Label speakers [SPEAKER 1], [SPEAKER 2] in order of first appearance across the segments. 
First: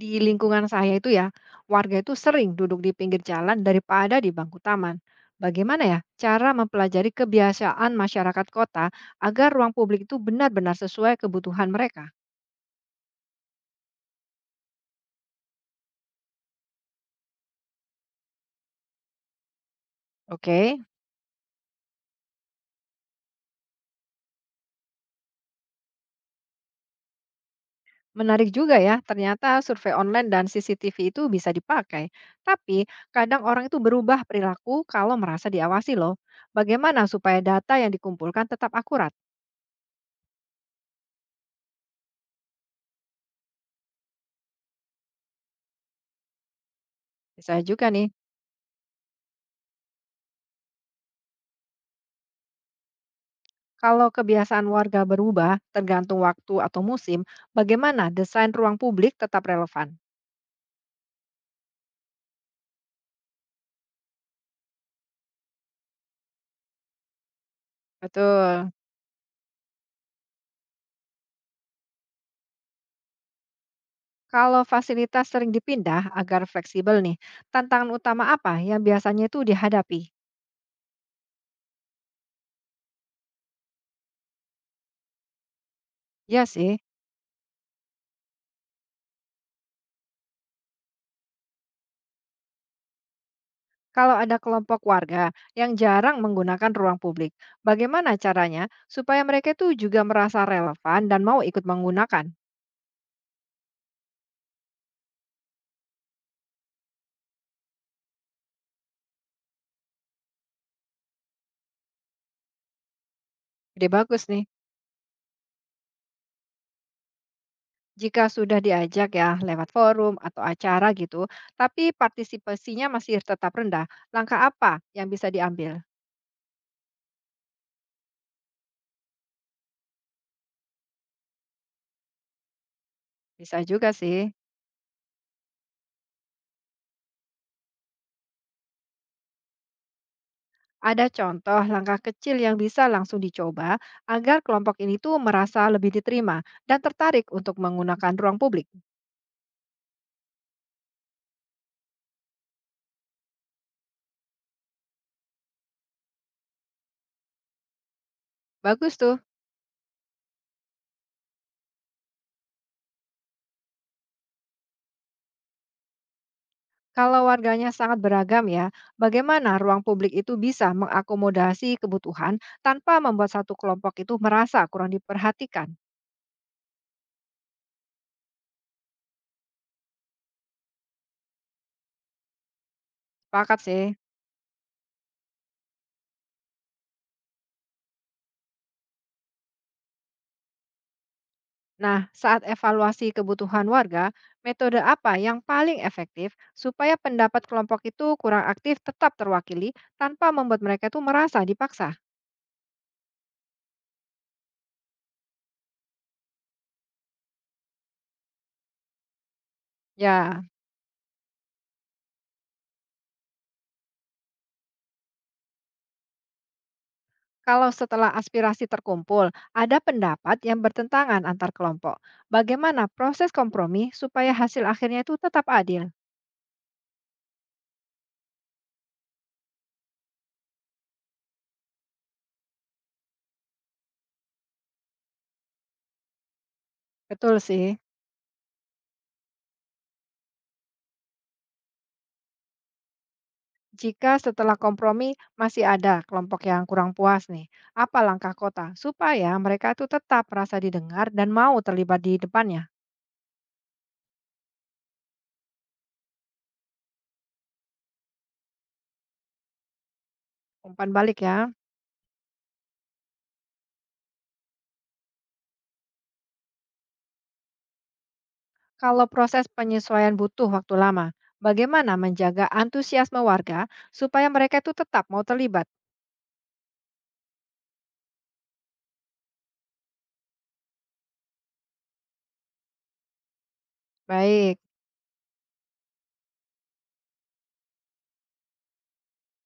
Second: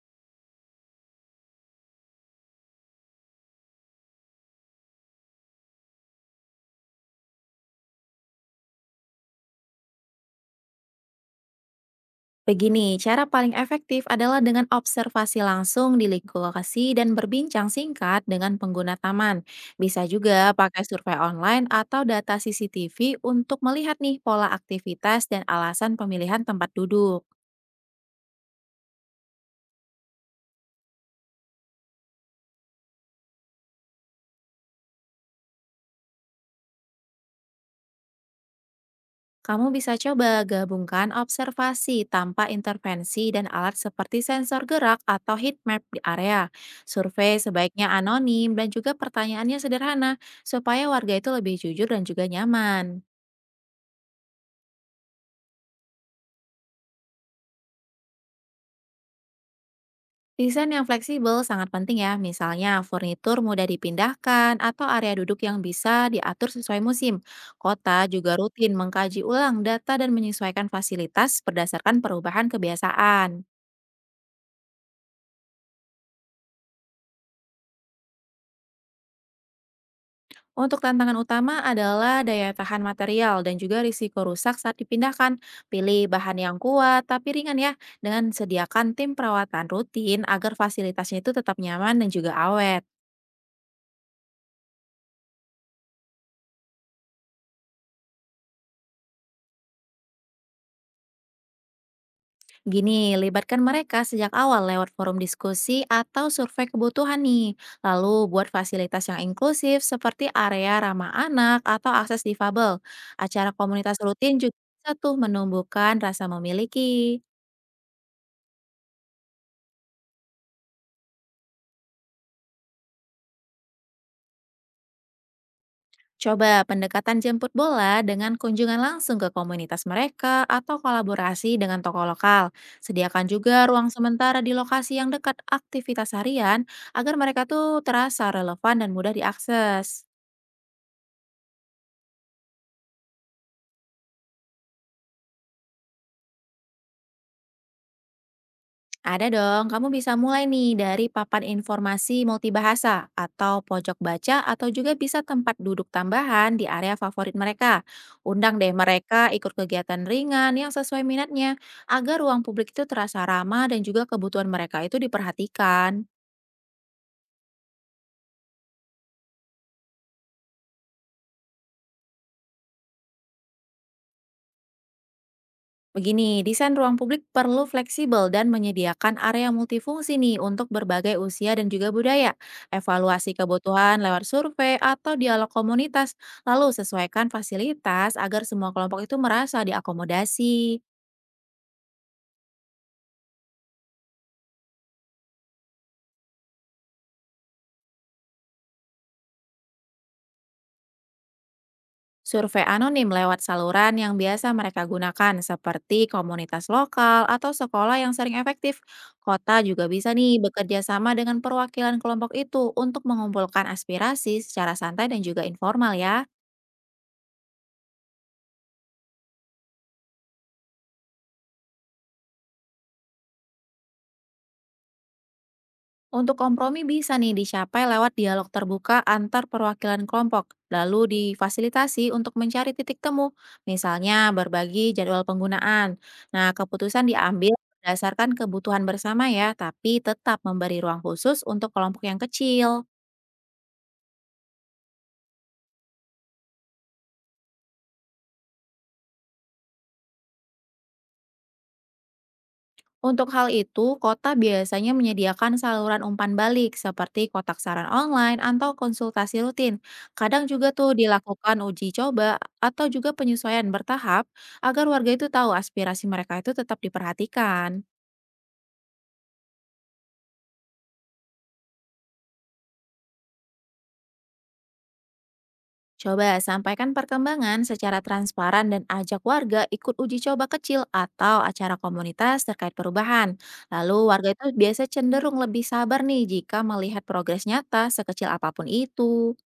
[SPEAKER 1] Di lingkungan saya itu ya, warga itu sering duduk di pinggir jalan daripada di bangku taman. Bagaimana ya cara mempelajari kebiasaan masyarakat kota agar ruang publik itu benar-benar sesuai kebutuhan mereka?
[SPEAKER 2] Begini, cara paling efektif adalah dengan observasi langsung di lingkup lokasi dan berbincang singkat dengan pengguna taman. Bisa juga
[SPEAKER 1] Oke,
[SPEAKER 2] pakai survei online atau data CCTV untuk melihat nih pola aktivitas dan alasan pemilihan tempat duduk.
[SPEAKER 1] menarik juga ya. Ternyata survei online dan CCTV itu bisa dipakai. Tapi kadang orang itu berubah perilaku kalau merasa diawasi loh. Bagaimana supaya data yang dikumpulkan tetap akurat?
[SPEAKER 2] Kamu bisa coba gabungkan observasi tanpa intervensi dan alat seperti sensor gerak atau heat map di area. Survei
[SPEAKER 1] Bisa juga
[SPEAKER 2] sebaiknya
[SPEAKER 1] nih.
[SPEAKER 2] anonim dan juga pertanyaannya sederhana supaya warga itu lebih jujur dan juga nyaman.
[SPEAKER 1] Kalau kebiasaan warga berubah tergantung waktu atau musim, bagaimana desain ruang publik tetap relevan?
[SPEAKER 2] Desain yang fleksibel sangat penting ya, misalnya furnitur mudah dipindahkan atau area duduk yang bisa diatur sesuai musim. Kota juga
[SPEAKER 1] Betul.
[SPEAKER 2] rutin mengkaji ulang data dan menyesuaikan fasilitas berdasarkan perubahan kebiasaan.
[SPEAKER 1] Kalau fasilitas sering dipindah agar fleksibel nih, tantangan utama apa yang biasanya itu dihadapi?
[SPEAKER 2] Untuk tantangan utama adalah daya tahan material dan juga risiko rusak saat dipindahkan. Pilih bahan
[SPEAKER 1] Ya
[SPEAKER 2] yang
[SPEAKER 1] sih.
[SPEAKER 2] kuat tapi ringan ya, dengan sediakan tim perawatan rutin agar fasilitasnya itu tetap nyaman dan juga awet.
[SPEAKER 1] Kalau ada kelompok warga yang jarang menggunakan ruang publik, bagaimana caranya supaya mereka itu juga merasa relevan dan mau ikut menggunakan?
[SPEAKER 2] Gini, libatkan mereka sejak awal lewat forum diskusi atau survei kebutuhan nih. Lalu buat fasilitas yang inklusif seperti area ramah anak atau akses difabel. Acara
[SPEAKER 1] Ide
[SPEAKER 2] komunitas
[SPEAKER 1] bagus
[SPEAKER 2] rutin
[SPEAKER 1] nih.
[SPEAKER 2] juga bisa tuh menumbuhkan rasa memiliki.
[SPEAKER 1] Jika sudah diajak ya lewat forum atau acara gitu, tapi partisipasinya masih tetap rendah, langkah apa yang bisa diambil?
[SPEAKER 2] Coba pendekatan jemput bola dengan kunjungan langsung ke komunitas mereka atau kolaborasi dengan tokoh lokal. Sediakan
[SPEAKER 1] Bisa
[SPEAKER 2] juga
[SPEAKER 1] juga
[SPEAKER 2] ruang
[SPEAKER 1] sih.
[SPEAKER 2] sementara di lokasi yang dekat aktivitas harian agar mereka tuh terasa relevan dan mudah diakses.
[SPEAKER 1] Ada contoh langkah kecil yang bisa langsung dicoba agar kelompok ini tuh merasa lebih diterima dan tertarik untuk menggunakan ruang publik.
[SPEAKER 2] Ada dong, kamu bisa mulai nih dari papan informasi multibahasa atau pojok baca atau juga bisa tempat duduk tambahan di area favorit mereka. Undang deh
[SPEAKER 1] Bagus
[SPEAKER 2] mereka
[SPEAKER 1] tuh.
[SPEAKER 2] ikut kegiatan ringan yang sesuai minatnya agar ruang publik itu terasa ramah dan juga kebutuhan mereka itu diperhatikan.
[SPEAKER 1] Kalau warganya sangat beragam ya, bagaimana ruang publik itu bisa mengakomodasi kebutuhan tanpa membuat satu kelompok itu merasa kurang diperhatikan?
[SPEAKER 2] Begini, desain ruang publik perlu fleksibel dan menyediakan area multifungsi nih untuk berbagai usia dan juga budaya. Evaluasi
[SPEAKER 1] Sepakat sih.
[SPEAKER 2] kebutuhan lewat survei atau dialog komunitas, lalu sesuaikan fasilitas agar semua kelompok itu merasa diakomodasi.
[SPEAKER 1] Nah, saat evaluasi kebutuhan warga, metode apa yang paling efektif supaya pendapat kelompok itu kurang aktif tetap terwakili tanpa membuat mereka itu merasa dipaksa?
[SPEAKER 2] Survei anonim lewat saluran yang biasa mereka gunakan seperti komunitas lokal atau sekolah yang sering efektif. Kota juga bisa nih
[SPEAKER 1] Ya,
[SPEAKER 2] bekerja sama dengan perwakilan kelompok itu untuk mengumpulkan aspirasi secara santai dan juga informal ya.
[SPEAKER 1] kalau setelah aspirasi terkumpul, ada pendapat yang bertentangan antar kelompok. Bagaimana proses kompromi supaya hasil akhirnya itu tetap adil?
[SPEAKER 2] Untuk kompromi bisa nih dicapai lewat dialog terbuka antar perwakilan kelompok, lalu difasilitasi untuk mencari titik temu, misalnya berbagi jadwal penggunaan. Nah, keputusan
[SPEAKER 1] Betul
[SPEAKER 2] diambil
[SPEAKER 1] sih.
[SPEAKER 2] berdasarkan kebutuhan bersama ya, tapi tetap memberi ruang khusus untuk kelompok yang kecil.
[SPEAKER 1] Jika setelah kompromi masih ada kelompok yang kurang puas nih, apa langkah kota supaya mereka itu tetap merasa didengar dan mau terlibat di depannya?
[SPEAKER 2] Untuk hal itu, kota biasanya menyediakan saluran umpan balik seperti kotak saran online atau konsultasi rutin. Kadang juga
[SPEAKER 1] Umpan
[SPEAKER 2] tuh
[SPEAKER 1] balik ya.
[SPEAKER 2] dilakukan uji coba atau juga penyesuaian bertahap agar warga itu tahu aspirasi mereka itu tetap diperhatikan.
[SPEAKER 1] Kalau proses penyesuaian butuh waktu lama, bagaimana menjaga antusiasme warga supaya mereka itu tetap mau terlibat?
[SPEAKER 2] Coba sampaikan perkembangan secara transparan dan ajak warga ikut uji coba kecil atau acara komunitas terkait perubahan. Lalu warga itu
[SPEAKER 1] Baik,
[SPEAKER 2] biasa cenderung lebih sabar nih jika melihat progres nyata sekecil apapun itu.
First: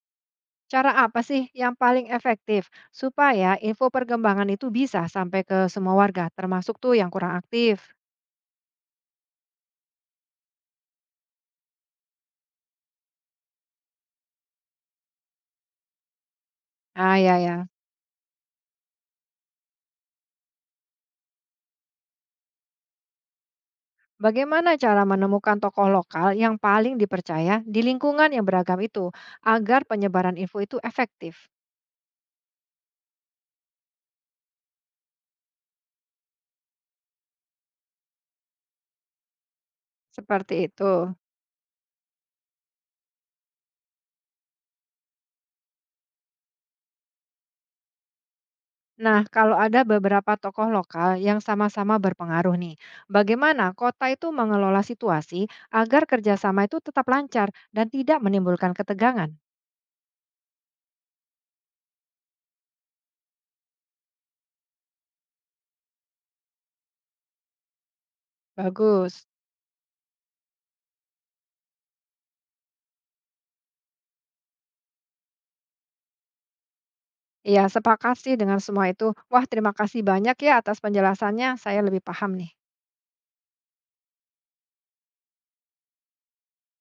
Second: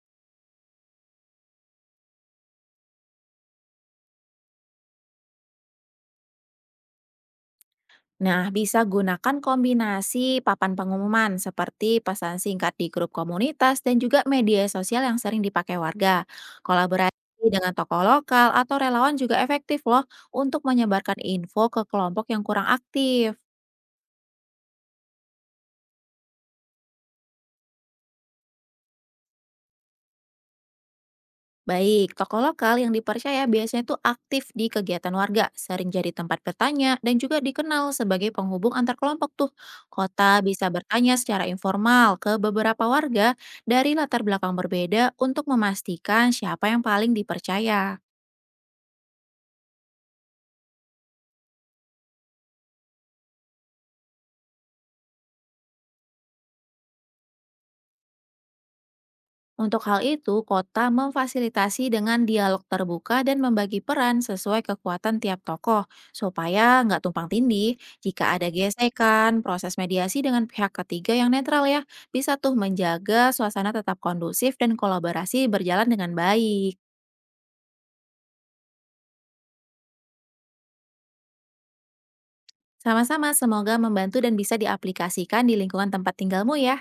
[SPEAKER 1] cara apa sih yang paling efektif supaya info perkembangan itu bisa sampai ke semua warga, termasuk tuh yang kurang aktif?
[SPEAKER 2] Nah, bisa gunakan kombinasi papan pengumuman seperti pesan singkat di grup komunitas dan juga media sosial yang sering dipakai warga. Kolaborasi
[SPEAKER 1] Ah ya ya.
[SPEAKER 2] dengan tokoh lokal atau relawan juga efektif loh untuk menyebarkan info ke kelompok yang kurang aktif.
[SPEAKER 1] Bagaimana cara menemukan tokoh lokal yang paling dipercaya di lingkungan yang beragam itu agar penyebaran info itu efektif?
[SPEAKER 2] Baik, tokoh lokal yang dipercaya biasanya itu aktif di kegiatan warga, sering jadi tempat bertanya, dan juga dikenal sebagai penghubung antar kelompok tuh. Kota
[SPEAKER 1] Seperti
[SPEAKER 2] bisa
[SPEAKER 1] itu.
[SPEAKER 2] bertanya secara informal ke beberapa warga dari latar belakang berbeda untuk memastikan siapa yang paling dipercaya.
[SPEAKER 1] Nah, kalau ada beberapa tokoh lokal yang sama-sama berpengaruh nih, bagaimana kota itu mengelola situasi agar kerjasama itu tetap lancar dan tidak menimbulkan ketegangan?
[SPEAKER 2] Untuk hal itu, kota memfasilitasi dengan dialog terbuka dan membagi peran sesuai kekuatan tiap tokoh, supaya nggak tumpang tindih. Jika ada
[SPEAKER 1] Bagus.
[SPEAKER 2] gesekan, proses mediasi dengan pihak ketiga yang netral ya, bisa tuh menjaga suasana tetap kondusif dan kolaborasi berjalan dengan baik.
[SPEAKER 1] Iya, sepakat sih dengan semua itu. Wah, terima kasih banyak ya atas penjelasannya. Saya lebih paham nih.
[SPEAKER 2] Sama-sama, semoga membantu dan bisa diaplikasikan di lingkungan tempat tinggalmu ya.